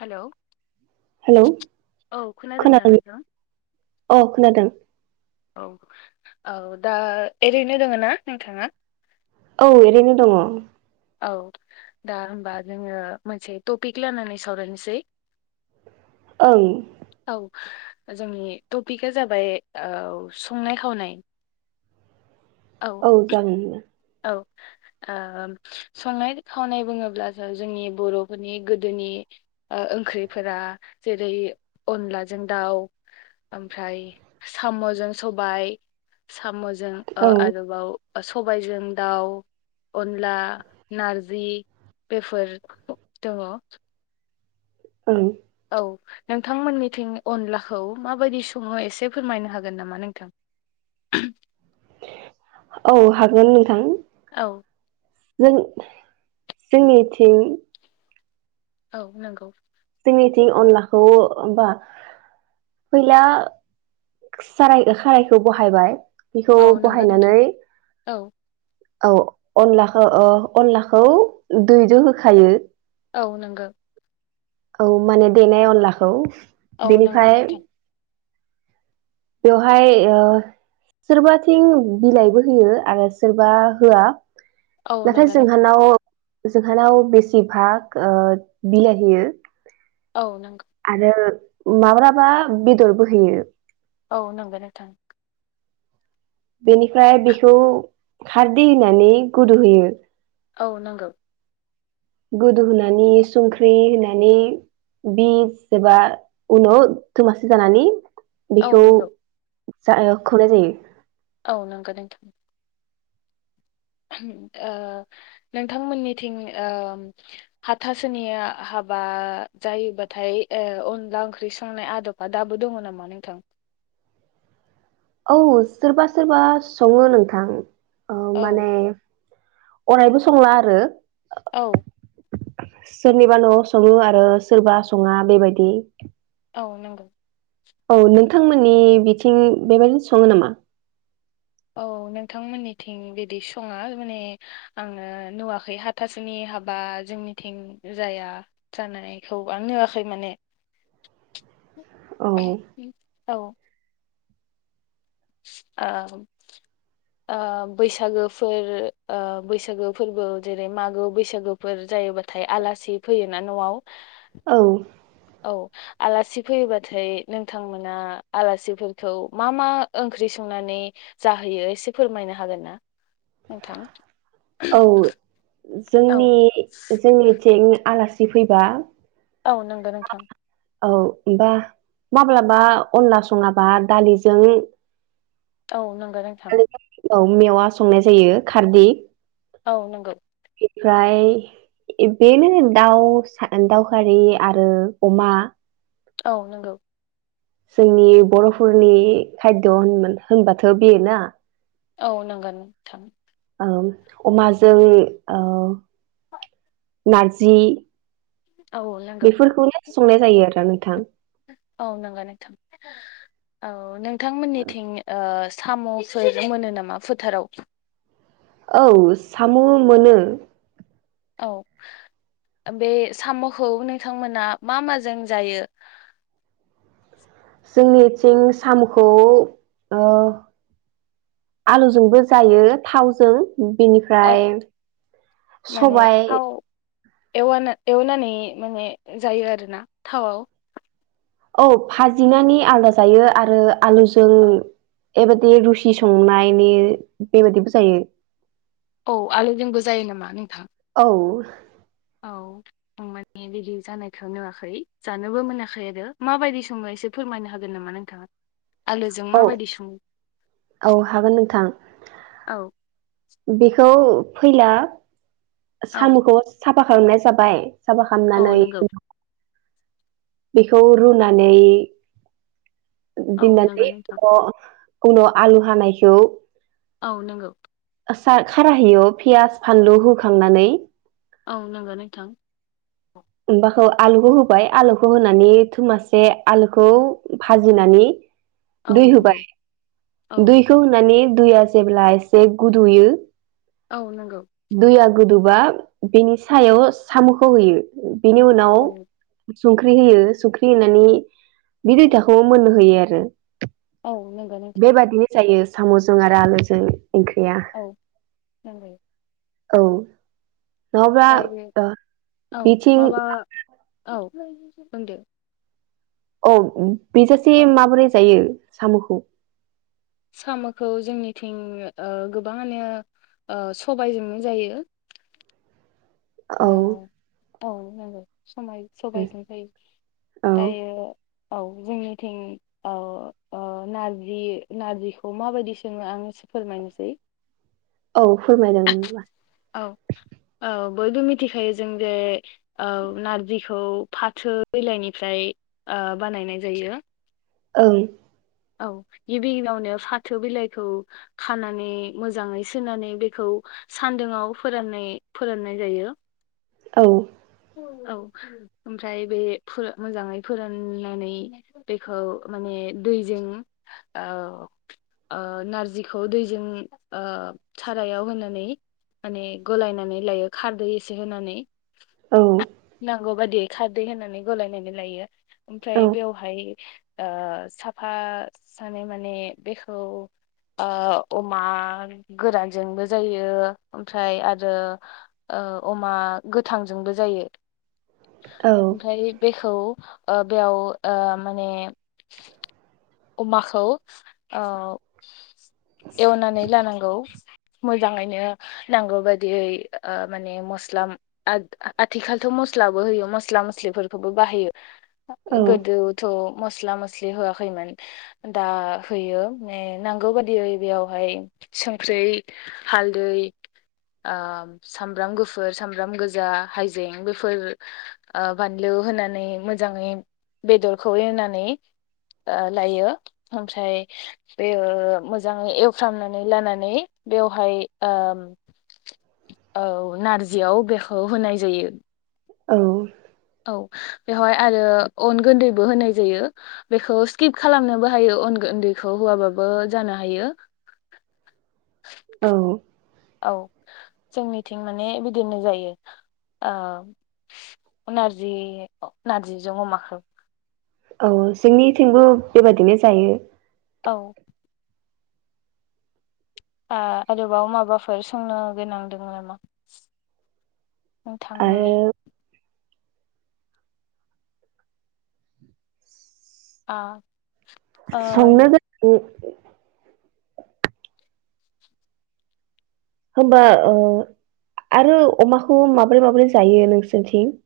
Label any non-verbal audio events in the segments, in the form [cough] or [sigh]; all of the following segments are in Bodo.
हेलौ हेलौ औ खोनादोंना खोनादों नोंथां औ खोनादों औ औ दा ओरैनो दोङ ना नोंथाङा औ ओरैनो दङ औ दा हबा जोङो मोनसे टपिक लानानै सावरायनोसै ओं औ जोंनि टपिकआ जाबाय औ संनाय खावनाय औ जागोन बेनो। औ ओम संनाय खावनाय बुङोब्लासो जोंनि बर'फोरनि गोदोनि ओ ओंख्रिफोरा जेरै अनलाजों दाउ ओमफ्राय साम'जों सबाय साम' जों ओ औ आरोबाव सबायजों दाउ अनला नारजि बेफोर दङ। ओं औ नोंथांमोननिथिं अनलाखौ माबायदि सङो एसे फोरमायनो हागोन नामा नोंथां? [inaudible] औ हागोन नोंथां औ नों जोंनिथिं औ नंगौ जोंनिथिं अनलाखौ ओ बा फैला साराय खारायखौ बहायबाय बेखौ औ नंगौ नोंथां बहायनानै औ औ अनलाखौ ओ अनलाखौ दैजों होखायो। औ नोंगो। औ माने देनाय अनलाखौ औ नोंगो बेनिफ्राय बिथां। बेवहाय ओ सोरबाथिं बिलाइबो होयो आरो सोरबा होआ औ नाथाय नंगौ नोंथां जोंहानाव जोंहानाव बेसे भाग ओ बिलाइ होयो औ नंगौ आरो माब्लाबा बेदरबो होयो। औ नोंखौ नोंथां बेनिफ्राय बेखौ खारदै होनानै गुदु होयो औ नोंगौ गोदौ होनानै संख्रि होनानै बिस एबा उनाव थोमासि जानानै औ बेखौ नंगौ जा खौनाय जायो औ नोंगौ नोंथां ओ नोंथांमोननिथिं ओ हाथासोनिया हा बा जायोबाथाय ओ अनला ओंख्रि संनाय आदबा दाबो दङ नामा नोंथां? औ सोरबा सोरबा सङो नोंथां ओ औ माने अरायबो संला आरो औ सोरनिबा न'आव सङो आरो सोरबा सङा बेबायदि औ नोंगौ औ नोंथांमोननि बिथिं बेबायदिनो सङो नामा? औ नोंथांमोननिथिं बिदि सङा माने आङो नुवाखै हाथासुनि हाबा जोंनिथिं जाया जानायखौ आं नुवाखै माने [inaudible] औ औ औ ओ बैसागोफोर ओ बैसागो फोरबो जेरै मागो बैसागोफोर जायोबाथाय आलासि फैयोना न'आव औ औ आलासि फैयोबाथाय नोंथांमोना आलासिफोरखौ मा मा ओंख्रि संनानै जाहैयो एसे फोरमायनो हागोन ना नोंथां? औ औ जोंनि जोंनिथिं आलासि फैबा औ नंगौ नोंथां। औ होमबा माब्लाबा अनला सङाबा दालिजों औ नंगौ नोंथां। दालिजों औ मेवा संनाय जायो खारदिख औ नंगौ फ्राय बेनो दाउस दाउ खारि आरो अमा औ नंगौ। जोंनि बर'फोरनि खायद होन होनबाथ' बेयो ना औ नंगौ नो थां औ अमाजों औ नार्जि औ नंगौ संनाय जायो आरो नोंथां। औ नंगौ नोंथां औ नोंथां मोननिथिं ओ साम'फोरजों मोनो नामा फोथाराव औ साम' मोनो औ बे साम'खौ नोंथांमोना मा माजों जायो। [unintelligible] [inaudible] जोंनिथिं साम'खौ ओ आलुजोंबो जायो थावजों औ बिनिफ्राय सबायाइ एवाना एवनानै माने जायो आरोना थावाव औ भाजिनानै आलदा जायो आरो आलुजों औ एबाददि रुसि संनायनि बेबायदिबो जायो। औ आलुजोंंबो जायो नामा नोंथां। औ औ आं माने बिदि जानायखौ नुवाखै जानोबो मोनाखै आरो माबायदि संयै एसे फोरमायनो हागोन नामा नोंथाङा। आलुजों औ माबायदि सङो औ हागोन नोंथां औ बेखौ फैला औ साम'खौ साफा खालामनाय जाबाय। साफा औ खालामनानै नंगौ बेखौ रुनानै औ नंगौ दोननानै नोंथां खुनु आलु हानायखौ औ नंगौ। सा खाराहैयो पियास फानलु होखांनानै औ नंगौ नोंथां। ओमबाखौ आलुखौ होबाय आलुखौ होनानै थुमासे आलुखौ भाजिनानै औ दै नंगौ होबाय औ दैखौ होनानै दैया जेब्ला एसे गुदुयो औ नंगौ। गोदौबा बेनि सायाव साम'खौ होयो। बिनि उनाव औ संख्रि होयो संख्रि होनानै बे दैथाखौ मोननो होयो आरो औ नंगौ नोंथां। बेबादिनो जायो साम'जों आरो आलुजों ओंख्रिया औ नांबायो। औ नङाब्ला दायो ओ औ बिथिं माबा औ बुंदो। औ बेसोरजे माबोरै जायो साम'खौ साम'खौ जोंनिथिं ओ गोबाङानो ओ सबायजोंनो जायो। [unintelligible] [inaudible] औ औ नांगौ। समाय उम, सबायजोंबो औ जायो। औ जोंनिथिं ओ नारजि नार्जिखौ माबायदि सोङो आं स ए फोरमायनोसै। औ फोरमायदोंबा? औ बयबो मिथिखायो जों जे ओ नारजिखौ फाथो बिलायनिफ्राय बानायनाय जायो। ओं औ गिबि उनावनो फाथो बिलाइखौ खानानै मोजाङै सुनानै बेखौ सान्दआव फोराननाय फोराननाय जायो। औ। औ। ओमफ्राय बे मोजाङै फोराननानै बेखौ माने दै ओ ओ नारजिखौ दैजों ओ सारायाव होनानै माने गलायनानै लायो खारदै एसे होनानै औ नांगौ बाददियै खारदै होननानै गलायनानै लायो ओमफ्राय औ बेवहाय ओ साफा सानै माने बेखौ अमा गोरानजोंबो जायो ओमफ्राय आरो ओ अमा गोथांजोंबो जायो ओमफ्राय बेखौ ओ बेयाव ओ माने अमाखौ ओ एवनानै लानांगौ। मोजाङैनो नांगौ बायदियै माने मस्ला आथिखालथ' मसलाबो होयो मसला मसलिफोरखौबो बाहायो। औ गोदोथ' मस्ला मस्लि होआखैमोन। दा होयो मे नांगौ बादियै बेयावहाय संख्रि हालदै। ओ सामब्राम गुफुर, सामब्राम गोजा, हाइजें बेफोर बानलु। होनानै मोजाङै बेदरखौ एवनानै लायो ओमफ्राय बे ओ मोजाङै एवफ्रामनानै लानानै बेवहाय ओ [inaudible] औ नारजियाव बेखौ होनाय जायो। औ। औ। बेवहाय आरो अन गुन्दैबो होनाय जायो बेखौ स्किप खालामनोबो हायो। अनगुन्दैखौ होवाबाबो जानो हायो। औ। औ जोंनिथिं माने बिदिनो जायो। ओ नारजि नारजिजों अमाखो औ जोंनि थिंबो बेबायदिनो जायो। औ। आ आरोबाव माबाफोर सोंनो गोनांदों नामा? नोंथांनि आरो आ संनो ओ गोनां होनबा ओ आरो अमाखौ माबोरै माबोरै जायो नोंसोरथिं?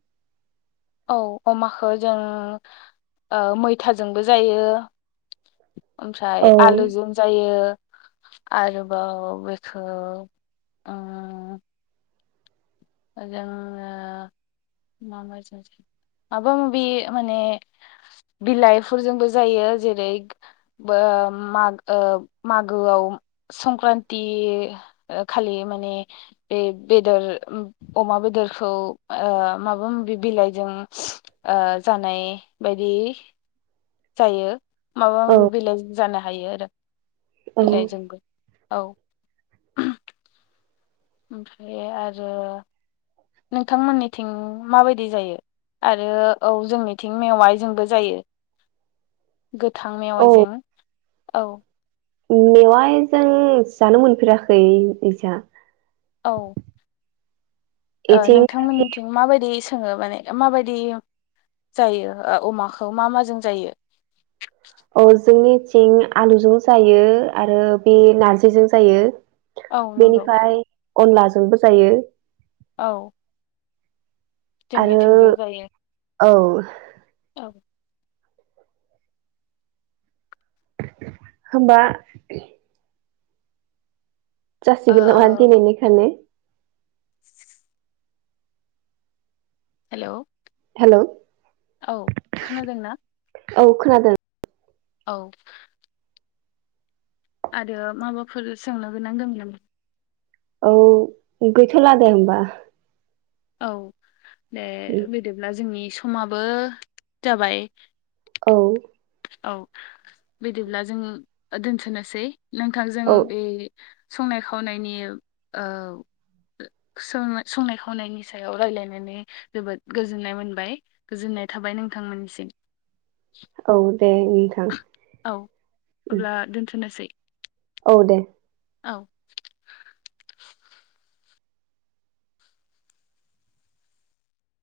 औ अमखौ जों मैथाजोंबो जायो। [inaudible] ओमफ्राय औ आलुजों जायो। आरोबाव बेखौ जोंङो मा मा [inaudible] माबा माबि माने बिलाइफोरजोंबो जायो जेरै बो माग ओ मागोआव संक्रान्ति ओ खालि माने बे बेदर अमा बेदरखौ ओ माबा माबि बिलाइजों ओ जानाय बाय दि। जायो माबा औ माबि बिलाइजों जानो हायो आरो औ बिलाइजोंबो। औ ओमफ्राय आरो नोंथांमोननिथिं माबायदि जायो? आरो औ जोंनिथिं मेवाय जोंबो जायो। [unintelligible] गोथां मेवाइजों औ मेवाय जों जानो मोनफेराखै ओजा। औ ओ इथिं नोंथांमोननिथिं माबायदि सङो माने माबायदि जायो ओ अमाखौ मा माजों जायो? अ जोंनिथिं आलुजों जायो आरो बे नारजिजों जायो। औ नंगौ बेनिफ्राय अनलाजोंबो जायो। औ आरो जोंनिथिंबो जायो। औ औ होमबा जासिगोन नामा ओ गेलेनायखोनो? हेलौ हेलौ औ खोनादों ना? औ खोनादों। औ आरो माबाफोर सोंनो गोनां दों नामा? औ गैथ' लादे होमबा। औ दे बिदिब्ला जोंनि समाबो जाबाय। औ औ बिदिब्ला जों दोनथनोसै नोंथां जों औ बे संनाय खावनायनि ओ सोंना संनाय खावनायनि सायाव रायलायनानै जोबोद गोजोननाय मोनबाय गोजोननाय थाबाय नोंथांमोननिसिम। [unintelligible] औ दे नोंथां औ ओह अब्ला दोनथ'नोसै औ दे औ